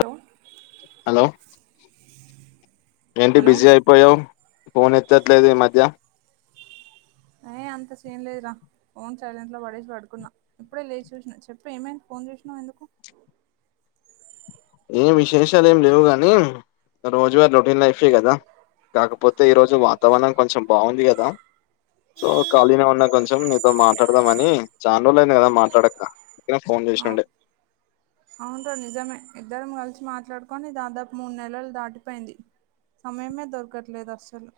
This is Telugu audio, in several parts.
హలో హలో ఏంటి హలో బిజీ అయిపోయావ్ ఫోన్ ఎత్తట్లేదు ఈ మధ్య ఏ అంత సీన్లేదురా ఫోన్ సైలెంట్ లో పడేసి పడుకున్నా ఇప్పుడే లేచూసిన చెప్పు ఏమైంది ఫోన్ చెసినావ్ ఎందుకు ఏం విశేషాలు ఏం లేవ్ గని రోజువారి రొటీన్ లైఫే కదా కాకపోతే ఈ రోజు వాతావరణం కొంచెం బాగుంది కదా సో ఖాళీనె ఉన్నా కొంచెం నీతో మాట్లాడదామని చాన్రోజులైంది కదా మాట్లాడక అందుకనే ఫోన్ అ చేసినుండే అవున్రా నిజమే ఇద్దరం కలిసి మాట్లాడుకొని దాదాపు మూడు నెలలు దాటిపోయింది సమయమే దొరకట్లేదు అస్సలు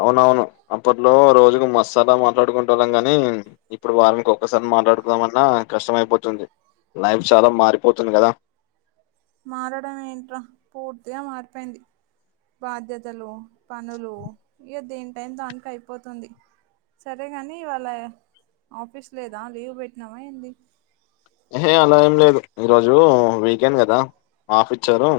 అవునవును అప్పట్లో రోజుకు మస్స్ల మాట్లాడుకుంటోల్లం గాని ఇప్పుడు వారనికి ఒక్కసారి మాట్లాడుకుందమన్నా కష్టమయిపోతుంది లైఫ్ చాలా మారిపోతుంది కదా మారడం ఏంట్రా పూర్తిగా మారిపోయింది బాధ్యతలు పనులు ఇగ దేని టైం దానికి అయిపోతుంది సరేగాని ఇవాళ ఆఫీస్ లేదా లీవ్ పెట్టినావ ఏంది ఎహె అలా ఏం లేదు ఈరోజు వీకెండ్ కదా ఆఫ్ ఇచ్చారు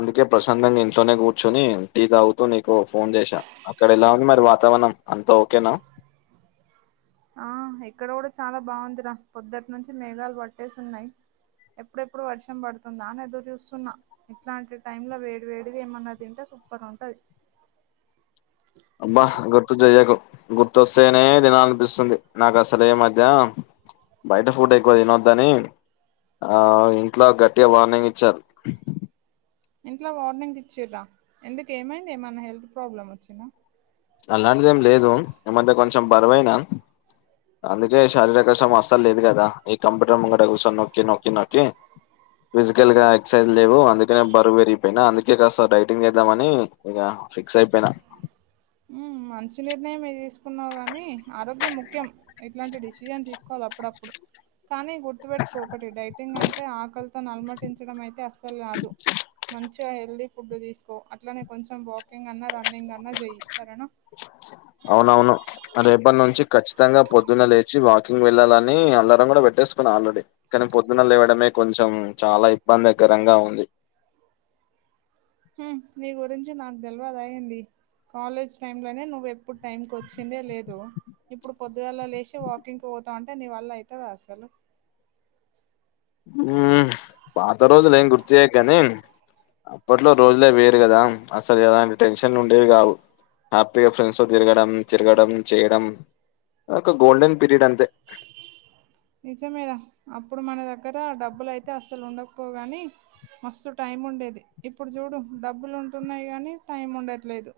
అందుకే ప్రషాందంగా ఇంట్లోనే కూర్చొని టీ తాగుతూ నీకు ఫోన్ చేసా అక్కడ ఎలా ఉంది మరి వాత వనం అంతా ఓకేనా ఆ ఇక్కడ కూడా చాలా బాగుందిరా పొద్దుటి నుంచి మేఘాలు పట్టేసి ఉన్నాయి ఎప్పుడెప్పుడు వర్షం పడుతుందా అని ఎదురు చూస్తున్నా ఇట్లాంటి టైమ్ ల వేడి వేడిది ఏమన్న తింటే సుప్పన్ ఉంటది అబ్బా గుర్తు చెయ్యకు గుర్తోస్తేనే దినలనిపిస్తుంది నాకు అసలే ఏ మధ్య బయట ఫుడ్ ఎక్కువ తినొద్దని ఆ ఇంట్లో గట్టిగా వార్నింగ్ ఇచ్చారు ఇంట్లో వార్నింగ్ ఇచ్చడ్రా ఎందుకు ఏమైంది ఏమైన్నా హెల్త్ ప్రాబ్లం వచ్చినా అలాంటిదేం లేదు ఈ మధ్య కొంచెం బరువైనా అందుకే శారీరక శ్రమ అస్సల్ లేదు కదా ఈ కంప్యూటర్ ముంగట కూసొని నొక్కి నొక్కి నొక్కి ఫిజికల్ గా ఎక్సర్సైజ్ లేవు అందుకనే బరువు పెరిగిపోయినా అందుకే కాస్త డైటింగ్ చేద్దామని ఇగ ఫిక్స్ అయిపోయినా ఉమ్ మంచి నిర్ణయమె తీసుకున్నావు గనీ ఆరోగ్యం ముఖ్యం ఇట్లాంటి డెసిజన్ తీసుకోవాలి అప్పుడప్పుడు కానీ గుర్తుపెట్టుకో ఒకటి డైటింగ్ అంటే ఆకలితోని అలమటించడం అయితే అస్సల్ కాదు మంచిగా హెల్దీ ఫుడ్ తీసుకో అట్లానే కొంచెం వాకింగ్ అన్నా రన్నింగ్ అన్నా చెయ్యి సరేనా అవునవును రేపటి నుంచి ఖచ్చితంగా పొద్దున్న లేచి వాకింగ్ వెళ్ళాలని అలారం కూడ [unintelligible] సుకున్న ఆల్రెడీ కానీ పొద్దున లేవడమే కొంచెం చాల ఇబ్బందికరంగా ఉంది నీ గురించి నాకు తెల్వద ఎంది కాలేజ్ టైమ్ లోనే నువ్వు ఎప్పుడు టైంకి వచ్చిందే లేదు ఇప్పుడు పొద్దుగాళ లేసి వాకింగ్ పో పోతా అంటే నీవల్ల అయితద అసలు ఉ పాత రోజుల ఏమి గుర్తుచేయకు గాని అప్పట్లో రోజులే వేరు కదా అసలు ఎలాంటి టెన్షన్ ఉండేవి కావు హ్యాపీగా ఫ్రెండ్స్ తో తిరగడం తిరగడం చేయడం ఒక గోల్డెన్ పీరియడ్ అంతే నిజమే ర అప్పుడు మన దగ్గర డబ్బులు అయితే అసలు ఉండకపోగాని మస్తు టైం ఉండేది ఇప్పుడు చూడు డబ్బులు ఉంటున్నాయి కానీ టైం ఉండట్లేదు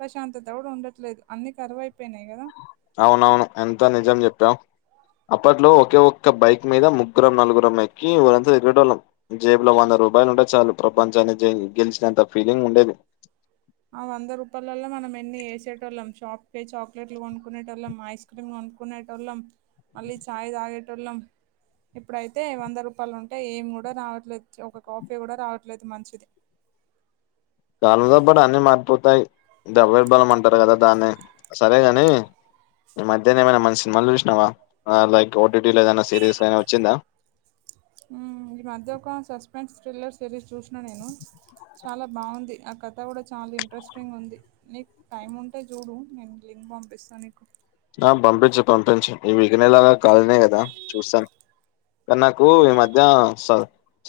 ప్రశాంతత కూడ ఉండట్లేదు అన్ని కరువయిపోయినాయి కదా అవునవును ఎంత నిజం చెప్పావు అప్పట్లో ఒకే ఒక్క బైక్ మీద ముగ్గురం నలుగురం ఎక్కి ఊరంతా తిరిగేటోల్లం జేబ్లో వంద రూపాయలు ఉంటే చాలు ప్రపంచాన్ని గెలిచినంత ఫీలింగ్ ఉండేది ఆ వంద రూపాయలలో మనం ఎన్ని చేసేటోల్లం షాప్ పే చాక్లెట్లు కొనుకునేటోల్లం ఐస్ క్రీమ్ కొ అనుకునేటోళ్ళం మళ్ళీ చాయ్ తాగేటోళ్ళం ఇప్పుడైతే వంద రూపాయలు ఉంటే ఏమి కూడ రావట్లేదు ఒక కాఫీ కూడ రావట్లేదు మంచి [unintelligible] అన్ని మారిపోతాయి [unintelligible] అవే బలం అంటారు కదా దాన్ని సరేగాని ఈ మధ్యనే ఏమైనా మంచి సినిమాలు చూసినావా లైక్ ఓటీటీలో గన ఏదన సిరీస్ వచ్చిందా ఈ మధ్య ఒక సస్పెన్స్ థ్రిల్లర్ సిరీస్ చూసిన నేను చాల బాగుంది ఆ కథ కూడ చాలా ఇంట్రెస్టింగ్ ఉంది నీకు టైమ్ ఉంటే చూడు నేను లి పంపిస్త నీకు ఆ పంపించు పంపించు ఇ వీక్ నేను కాలినే కదా చూస్త కన్నాకు ఈ మధ్య స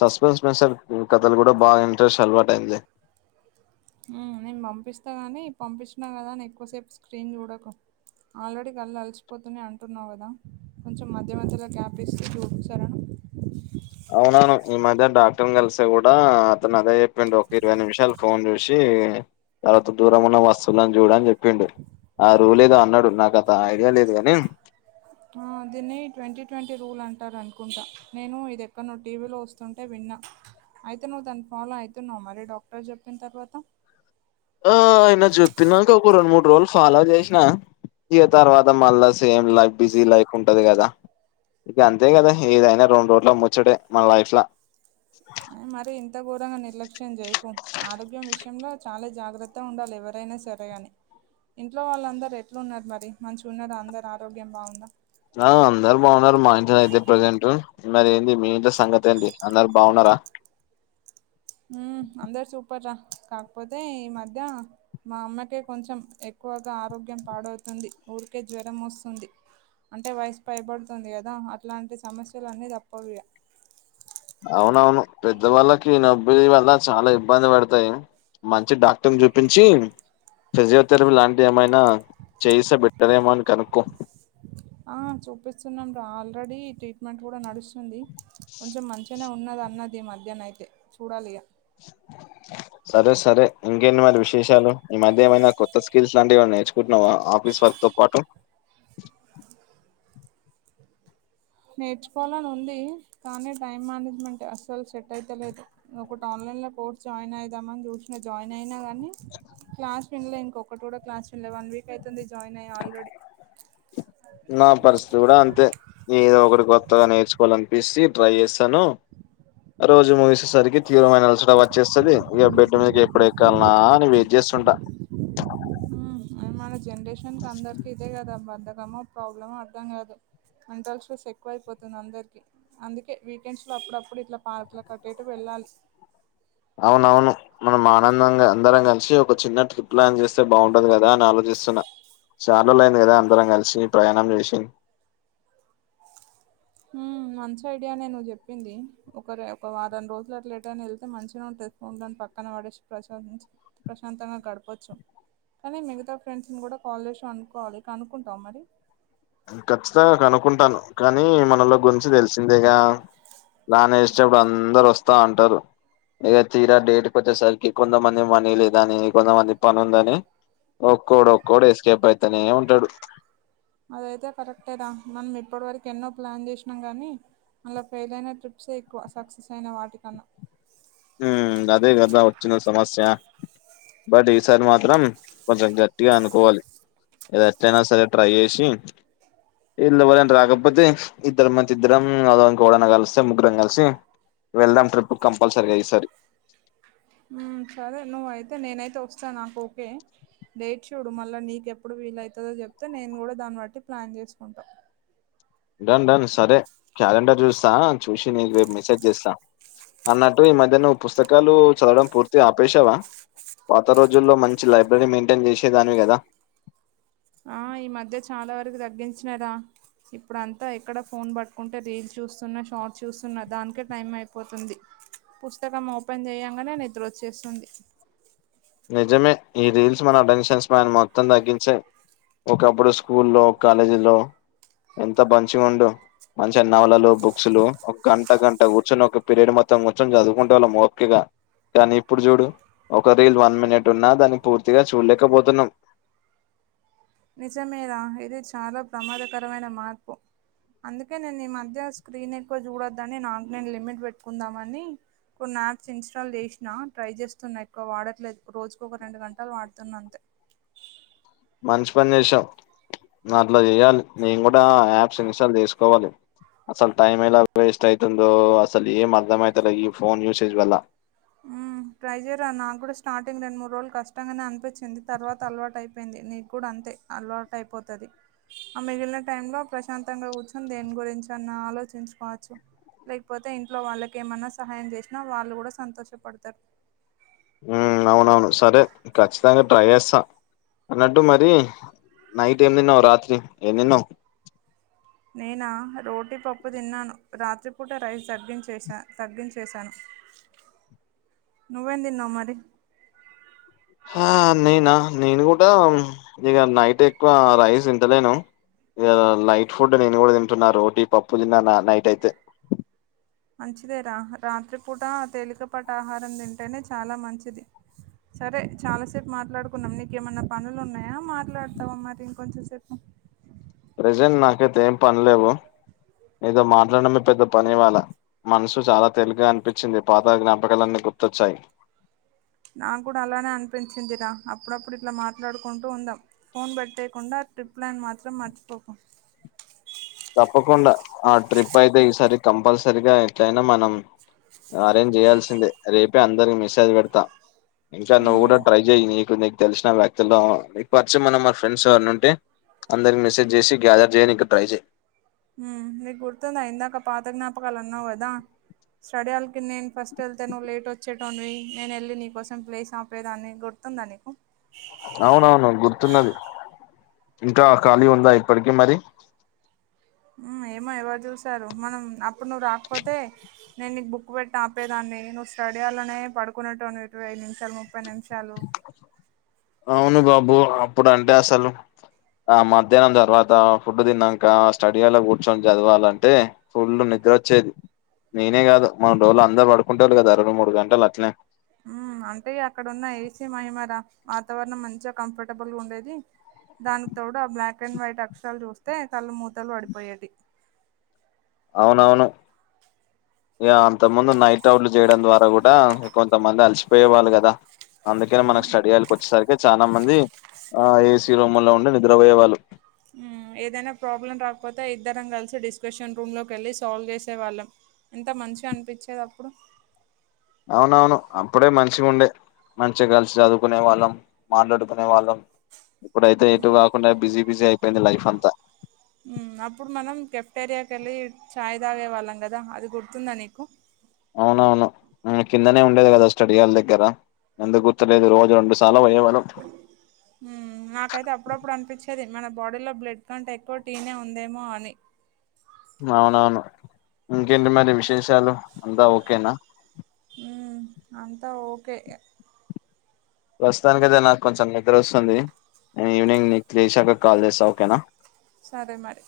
సస్పెన్స్ [unintelligible] కథలు కూడ బాగ ఇంట్రెస్ట్ చాల అలవాటైంది నేను పంపిస్తా కానీ పంపిస్తున కదా అని ఎక్కువసేపు స్క్రీన్ చూడకు ఆల్రెడీ కళ్ళు అలసిపోతునే అంటున్నావు కదా కొంచెం మధ్య మధలో గ్యాప్ ఇస్తూ చుడు ఒకే న అవునవను ఈ మధ్య డాక్టర్ కలిసే కూడ అతను అదే చెప్పిడు ఇరవై నిమిషాలు ఫోన్ జుసి [unintelligible] దూరం ఉన్న వస్తువులను చూడు అని చెప్పిండు ఆ రూలేదో అన్నాడు నాకంత ఐడియా లేదు గాని ఆ దీన్ని ట్వంటీ ట్వంటీ రూల్ అంటారనుకుంటా నేను ఇది ఎక్కన్నో టీవీలో వస్తుంటే వి అయితే నువ్వు దని ఫాలో అవుతున్నావ మరి డాక్టర్ జెప్పిన్ తర్వాత ఆ అయిన చెప్పినాక ఒక రెండు మూడు రోజుల్ ఫాలో చేసిన ఇగ తర్వాత మళ్ళా సేమ్ లైఫ్ బిజీ లైఫ్ ఉంటది గదా గంతే గదా ఏదైన రెండు రోజల ముచ్చటే మన లైఫ్ ల మరి ఇంతగోరంగ నిర్లక్ష్యం చేయకు ఆరోగ్యం విషయంలో చాలా జాగ్రత్త ఉండాలి ఎవరైనా సరే సరేగాని ఇంట్లో వాళ్ళందరు ఎట్టూన్నారు మరి మంచిగున్నార అందరు ఆరోగ్యం బాగుంద ఆ అందరు బాగున్నారు మా ఇంట్లనైతే ప్రజెంట్ మరి ఏంది మీ ఇంట్లో సంగతి ఏంది అందరు బాగున్నారా మ్మ్ అందరు సూపర్ రా కాకపోతే ఈ మధ్య మా అమ్మకే కొంచం ఎక్కువగా ఆరోగ్యం పాడవుతుంది. ఊరికే జ్వరం వస్తుంది. అంటే వయసు పైబడుతుంది కదా అట్లాంటి సమస్యలన్ని తప్పవు ఇగ. పెద్దవాల్లకి నొప్పి వల్లా చాలా ఇబ్బంది పడతయి. మంచి డాక్టర్ని చూపించీ ఫిజియోథెరపీ లాంటియి ఏమైనా చేయిస్తే బెట్టరేమో అని కనుక్కో. ఆ చూపిస్తున్నాం రా ఆల్రెడీ ట్రీట్మెంట్ కూడా నడుస్తుంది. కొంచెం మంచిగనే ఉన్న న్నది అన్నది మధ్యనైతే చూడాలిగా. సరేసరే ఇంకేంటి మరి విశేషాలు. ఈమధ్య ఏమైనా కొత్తస్కిల్స్ లాంటివి ఏమైనా నేర్చుకుంటున్నవా ఆఫి స్ వర్క్ తో పాటు. నేర్చుకోవాలని ఉంది. కానీ టైం మేనేజ్మెంట్ అస్సల్‌ సెట్ అయితలేదు. ఒకటి ఆన్లై న్లా కోర్స్ జాయిన్ అయిదామని చూశినా, జాయిన్ అయినా గా నీ క్లాస్ విన్లే ఇంకొకటిగూడ క్లాస్ విన్లే. వన్ వీక్ అయితుంది జాయిన్అయి ఆల్రెడీ. నా పరిస్థితి కూడా అంతే ఏదో ఒకటి కొత్తగా నేర్చుకోవాలనిపిసి ట్రై చేస్తాను రోజు ముగిసేసరికి తీవ్రమైన అలసట వచ్చేస్తది. ఇగ బెడ్ మీదకి ఎప్పుడెక్కాల్నా అని వెయిట్ చేస్తుంటా. మన జనరేషన్కి అందరికి ఇదే గదా. బద్దకమో, ప్రాబ్లమో అర్ధం కాదు. మెంటల్స్ట్రెస్ ఎక్కువైపోతుంది అందరికి, అందుకే వీకెండ్స్ లో అప్పుడప్పుడు ఇట్లా పార్క్ల అటుఇటు వెళ్ళాలి. అవునవును మనం ఆనందంగా అందరం కలిసి ఒకచిన్న ట్రిప్ ప్లాన్ చేస్ స్తే‌ బావుంటది కదా అని ఆలోచిస్తున్నా. చాల్రో‌లుఅయింది కదా అందరం కలిశి, ప్రయాణం చేశి. హు మంచి ఐడియానే నువ్వుచెప్పింది. ఒకరొ ఒకవారం రోజులు అట్ల ఎటన్నా ఎళ్తే మంచిగనే ఉంటది. ఫోన్లన్నీ పక్కన పడేశి ప్రశాం ప్రశాంతంగా గడపచ్చు. కానీ మిగతా ఫ్రెండ్స్ని కూడా కాల్ చేశి కనుక్కోవాలి కనుక్కుంటవా మరి. ఖచ్చితం కనుకుంటాను. కానీ మనోల్ల గురించి తెలిసిందేగా. ప్లాన్ ఏస్టప్పుడు అందరు వస్తా అంటరు. ఇగ తీరా డేట్ కోచ్చేసరికి కొంతమంది మనీ లేదని, కొంతమంది పనుందని ఒక్కోడు ఒక్కోడు ఎస్కేప్ అయితనే ఉంటడు. అదైతే కరెక్టేరా. మనం ఇప్పటివరకు ఎన్నో ప్లాన్ చేశినం కానీ మళ్ళా ఫెయిల్ అయిన ట్రిప్సే ఎక్కువ సక్సెస్ అయిన వాటికన్నా. హ్ అదే గదా వచ్చిన సమస్యా. బట్ ఈసారి మాత్రం కొంచెం గట్టిగా అనుకోవాలి. ఇది ఎట్టెనా సరే ట్రై చేశి ఈల్లుఏవరైన రాకపోతే ఇద్దరం మంచి ఇద్దరం [unintelligible] ఇంకెవ్వడన్న కలిస్తే ముగ్గురం కలిసి వెళ్దాం ట్రిప్కి కంపల్సరీగా ఇసారి. సరే నువ్వైతే నేనైతే వస్తా నాకు ఓకే. డేట్ చూడు మళ్ళానీక్ ఎప్పుడు వీలైతదో చెప్తే నేనుకూడా దాన్నిబట్టి ప్లాన్ చేసుకుంటా. డన్ డన్ సరే క్యాలెండర్ చూస్తా చూశి నీకు రేపు మెసేజ్ చేస్తా. అన్నట్టు ఈమధ్య నువ్వు పుస్తకాలు చదవడం పూర్తిగా ఆపేశవా. పాత రోజుల్లో మంచి లైబ్రరీ మెయింటైన్ చేసేదానివి కదా. ఆ ఈమధ్య చాలా వరకు తగ్గించినరా. ఇప్పుడంతా ఎక్కడ ఫోన్ పట్టుకుంటే రీల్స్ చూస్తున్న, షార్ట్స్ చూస్తున్న దానికే టైంఅయిపోతుంది. పుస్తకం ఓపెన్ చేయంగనే నిదుర వచ్చేస్తుంది. నిజమే ఈ రీల్స్ మన అటెన్షన్ స్పాన్ మొత్తం తగ్గించినయి. ఒకప్పుడు స్కూల్లో, కాలేజీల్లో ఎంత మంచిగా ఉండు. మంచిగా నవలలు బుక్స్ లు ఒక గంట గంట కూర్చొని ఒక పీరియడ్ మొత్తం కూర్చొని చదువుకుంటే వాళ్ళం ఓపికగ కానీ ఇప్పుడు చూడు ఒక రీల్ వ వన్ మినిట్ ఉన్నా దాన్ని పూర్తిగా చూడలేకపోతున్నాం నిజమేరా ఇది చాలా ప్రమాదకరమైన మార్పు అందుకే నేను ఈ మధ్య స్క్రీన్ ఎక్కువ చూడొద్దని నాకు నేను లిమిట్ పెట్టుకుందామని కొన్ని యాప్స్ ఇన్స్టాల్ చేసినా ట్రై చేస్తున్నా ఎక్కువ వాడట్లేదు రోజుకు ఒక రెండు గంటలు వాడుతున్నా అంతే మంచి పని చేసావ్ అట్లా చేయాలి నేను కూడా యాప్స్ ఇన్స్టాల్ చేసుకోవాలి అసలు టైం ఎలా వేస్ట్ అయితుందో అసలు ఏం అర్ధం అయితలే ఈ ఫోన్ యూసేజ్ వల్ల మ్మ్ ట్రై చేయరా నాకు కూడా స్టార్టింగ్ రెండు మూడు రోజులు కష్టంగానే అనిపించింది తర్వాత అలవాటు అయిపోయింది నీకు కూడా అం తే అవటు అయిపోతది ఆ మిగిలిన టైం లో ప్రశాంతంగా కూర్చొని దేని గురించి అన్న ఆలో వచ్చింపవచ్చు లేకపోతే ఇంట్లో వాళ్ళకి ఏమైన్నా సహాయం చేసినా వాళ్ళు కూడా సంతోష ఎ పడుతారు హ్మ్ అవునువును సరే ఖచ్చితంగా ట్రై చేస్తా అన్నట్టు మరి నైట్ ఏం తిన్నావు రాత్రి ఏం తిన్నావ్ నేనా రోటీపప్పు తిన్నాను రాత్రిపూట రైస్ తగ్గిం చేశా తగ్గించేశాను నువ్వేం దీన్నావ్ మరి ఆ నేనా నేను కూడా ఇగ నైట్ ఎక్కువ రైస్ తింటలేను ఇగ లైట్ ఫుడ్ నేను కూడా తింటున్నా రోటీ పప్పు తిన్నా నైట్ అయితే మంచిదేరా రాత్రిపూట తేలికపాటి ఆహారం తింటేనే చాలా మంచిది సరే చాలా సేపు మాట్లాడుకున్నాం నీకేమన్నా పనులు ఉన్నాయా మాట్లాడతావా మరి ఇంకొంచం సేపు ప్రెజెంట్ నాకైతే ఏం పనిలేవు నీతో మాట్లాడమే పెద్ద పని ఇవాళ మనసు చాలా తెలిగ గా అనిపించింది పాత జ్ఞాపకాలన్ని గుతోచ్చాయ్ నా కూడా అలానే అనిపించిందిరా అప్పుడప్పుడు ఇట్లా మాట్లాడుకుంటూ ఉందాం ఫోన్ పేట్టేయకుండా ట్రిప్ ప్లాన్ మాత్రం మర్చిపోకు తప్పకుండా ఆ ట్రిప్ అయితే ఈసారి కంపల్సరీ ఎంతయినా మనం అరేంజ్ చేయాల్సిందే రేపే అందరికి మెసేజ్ పెడతా ఇంకా నువ్వు మ్మ్ కూడా ట్రై చెయ్య నీకు నీకు తెలిసిన వ్యక్తులో నీకు పరిచయం ఉన్న మా ఫ్రెండ్స్ ఎవరన్న ఉంటే అందరికి మెసేజ్ చేసి గ్యాదర్ చేయనికి ట్రై చెయ్ హ్మ్ నీకు గుర్తుందా ఇందాక పాత జ్ఞాపకాలు అన్నావు కదా స్టడీ హాల్ కి నేను ఫస్ట్ వెళ్తే నువ్వు లేట్ వచ్చేటోనివి నేను ఏళ్లి నీకోసం ప్లేస్ ఆపేదాన్ని గుర్ తుందా నీకు అవునువును గుర్తున్నది ఇంకా ఖాళీ ఉందా ఇప్పటికి మరి హ్మ్ ఏమో ఎవరు చూసారు మనం అప్పుడు నువ్వు రాకపోతే నేను నీకు బుక్ పెట్టి ఆపేదాన్ని నువ్వు స్టడీ హాల్ లోనే పడుకునేటోనివిటివి ఐదు నిమిషాలు ము ముపై నిమిషాలు అవును బాబు అప్పుడు అంటే అసలు ఆ మధ్యాహ్నం తర్వాత ఫుడ్ తిన్నాక స్టడీ హాల్లో కూర్చొని చదవాలంటే ఫుల్ ని నిద్రొచేది నేనే కాదు మనరోలు అందరు పడుకుంటాండ కదా రెండు మూడు గంటలు అట్లేనే హ్మ్ అంటే ఇ అక్కడ ఉన్న ఏసీ మహిమ రా వాతావరణం మంచిగా కంఫర్టబుల్గా ఉండేది దానికి తోడు ఆ బ్లాక్ అండ్ వైట్ అక్షరాలు జూస్తే కళ్ళు మూతలు వడిపోయేటి అవునవును ఇగ అంత ముందు నైట్ అవుట్లు చేయడం ద్వారా కూడా కొంతమంది అలసిపోయే వాళ్లు కదా అందుకనే మనకి స్టడీయాల్ కొచ్చసరికి తె చానా మంది ఆ ఏసి రూములో ఉండి నిద్రపోయే వాళ్ళు ఊ ఏదైనా ప్రాబ్లం రాకపోతే ఇద్దరం కలిసి డిస్కషన్ రూమ్ లోకి ఎళ్ళి సాల్వ్ జేసేవాళ్ళం ఎంత మంచిగనిపిచేది అప్పుడు అవునవును అప్పుడే మంచిగుండే మంచిగా గలిసి చదువుకునే వాళ్ళం మాట్లాడుకునే వాళ్ళం ఇప్పుడైతే ఎటు కాకుండా బిజీ బిజీ అయిపోయింది లైఫ్ అంతా ఊ అప్పుడు మనం కెప్టేరియాకెళ్ళి చాయ్ తాగేవాళ్ళం కదా అది గుర్తుందా నీకు అవునవును ఊ కిందనే ఉండేది కదా స్టడీ హాల్ దగ్గర ఎందుకు గుర్తులేదు రోజు రొండు సార్లు పోయేవాళ్ళం ఊ నాకైతే అప్పుడప్పుడు అనిపిచ్ చ్చది మన బాడీలో బ్లడ్ కంటే ఎక్కు టీనే ఉందేమో అని అవునవును ఇంకేంటి మరి విశేషాలు అంతా ఓకేనా ఊ అంతా ఓకే ప్రస్తుతానికి ఐతే నాకు కొంచెం నిద్రస్తుంది నేన్ ఈవినింగ్ నీక్ లేశాక కాల్ జెస్తా ఓకే నా సరే మరి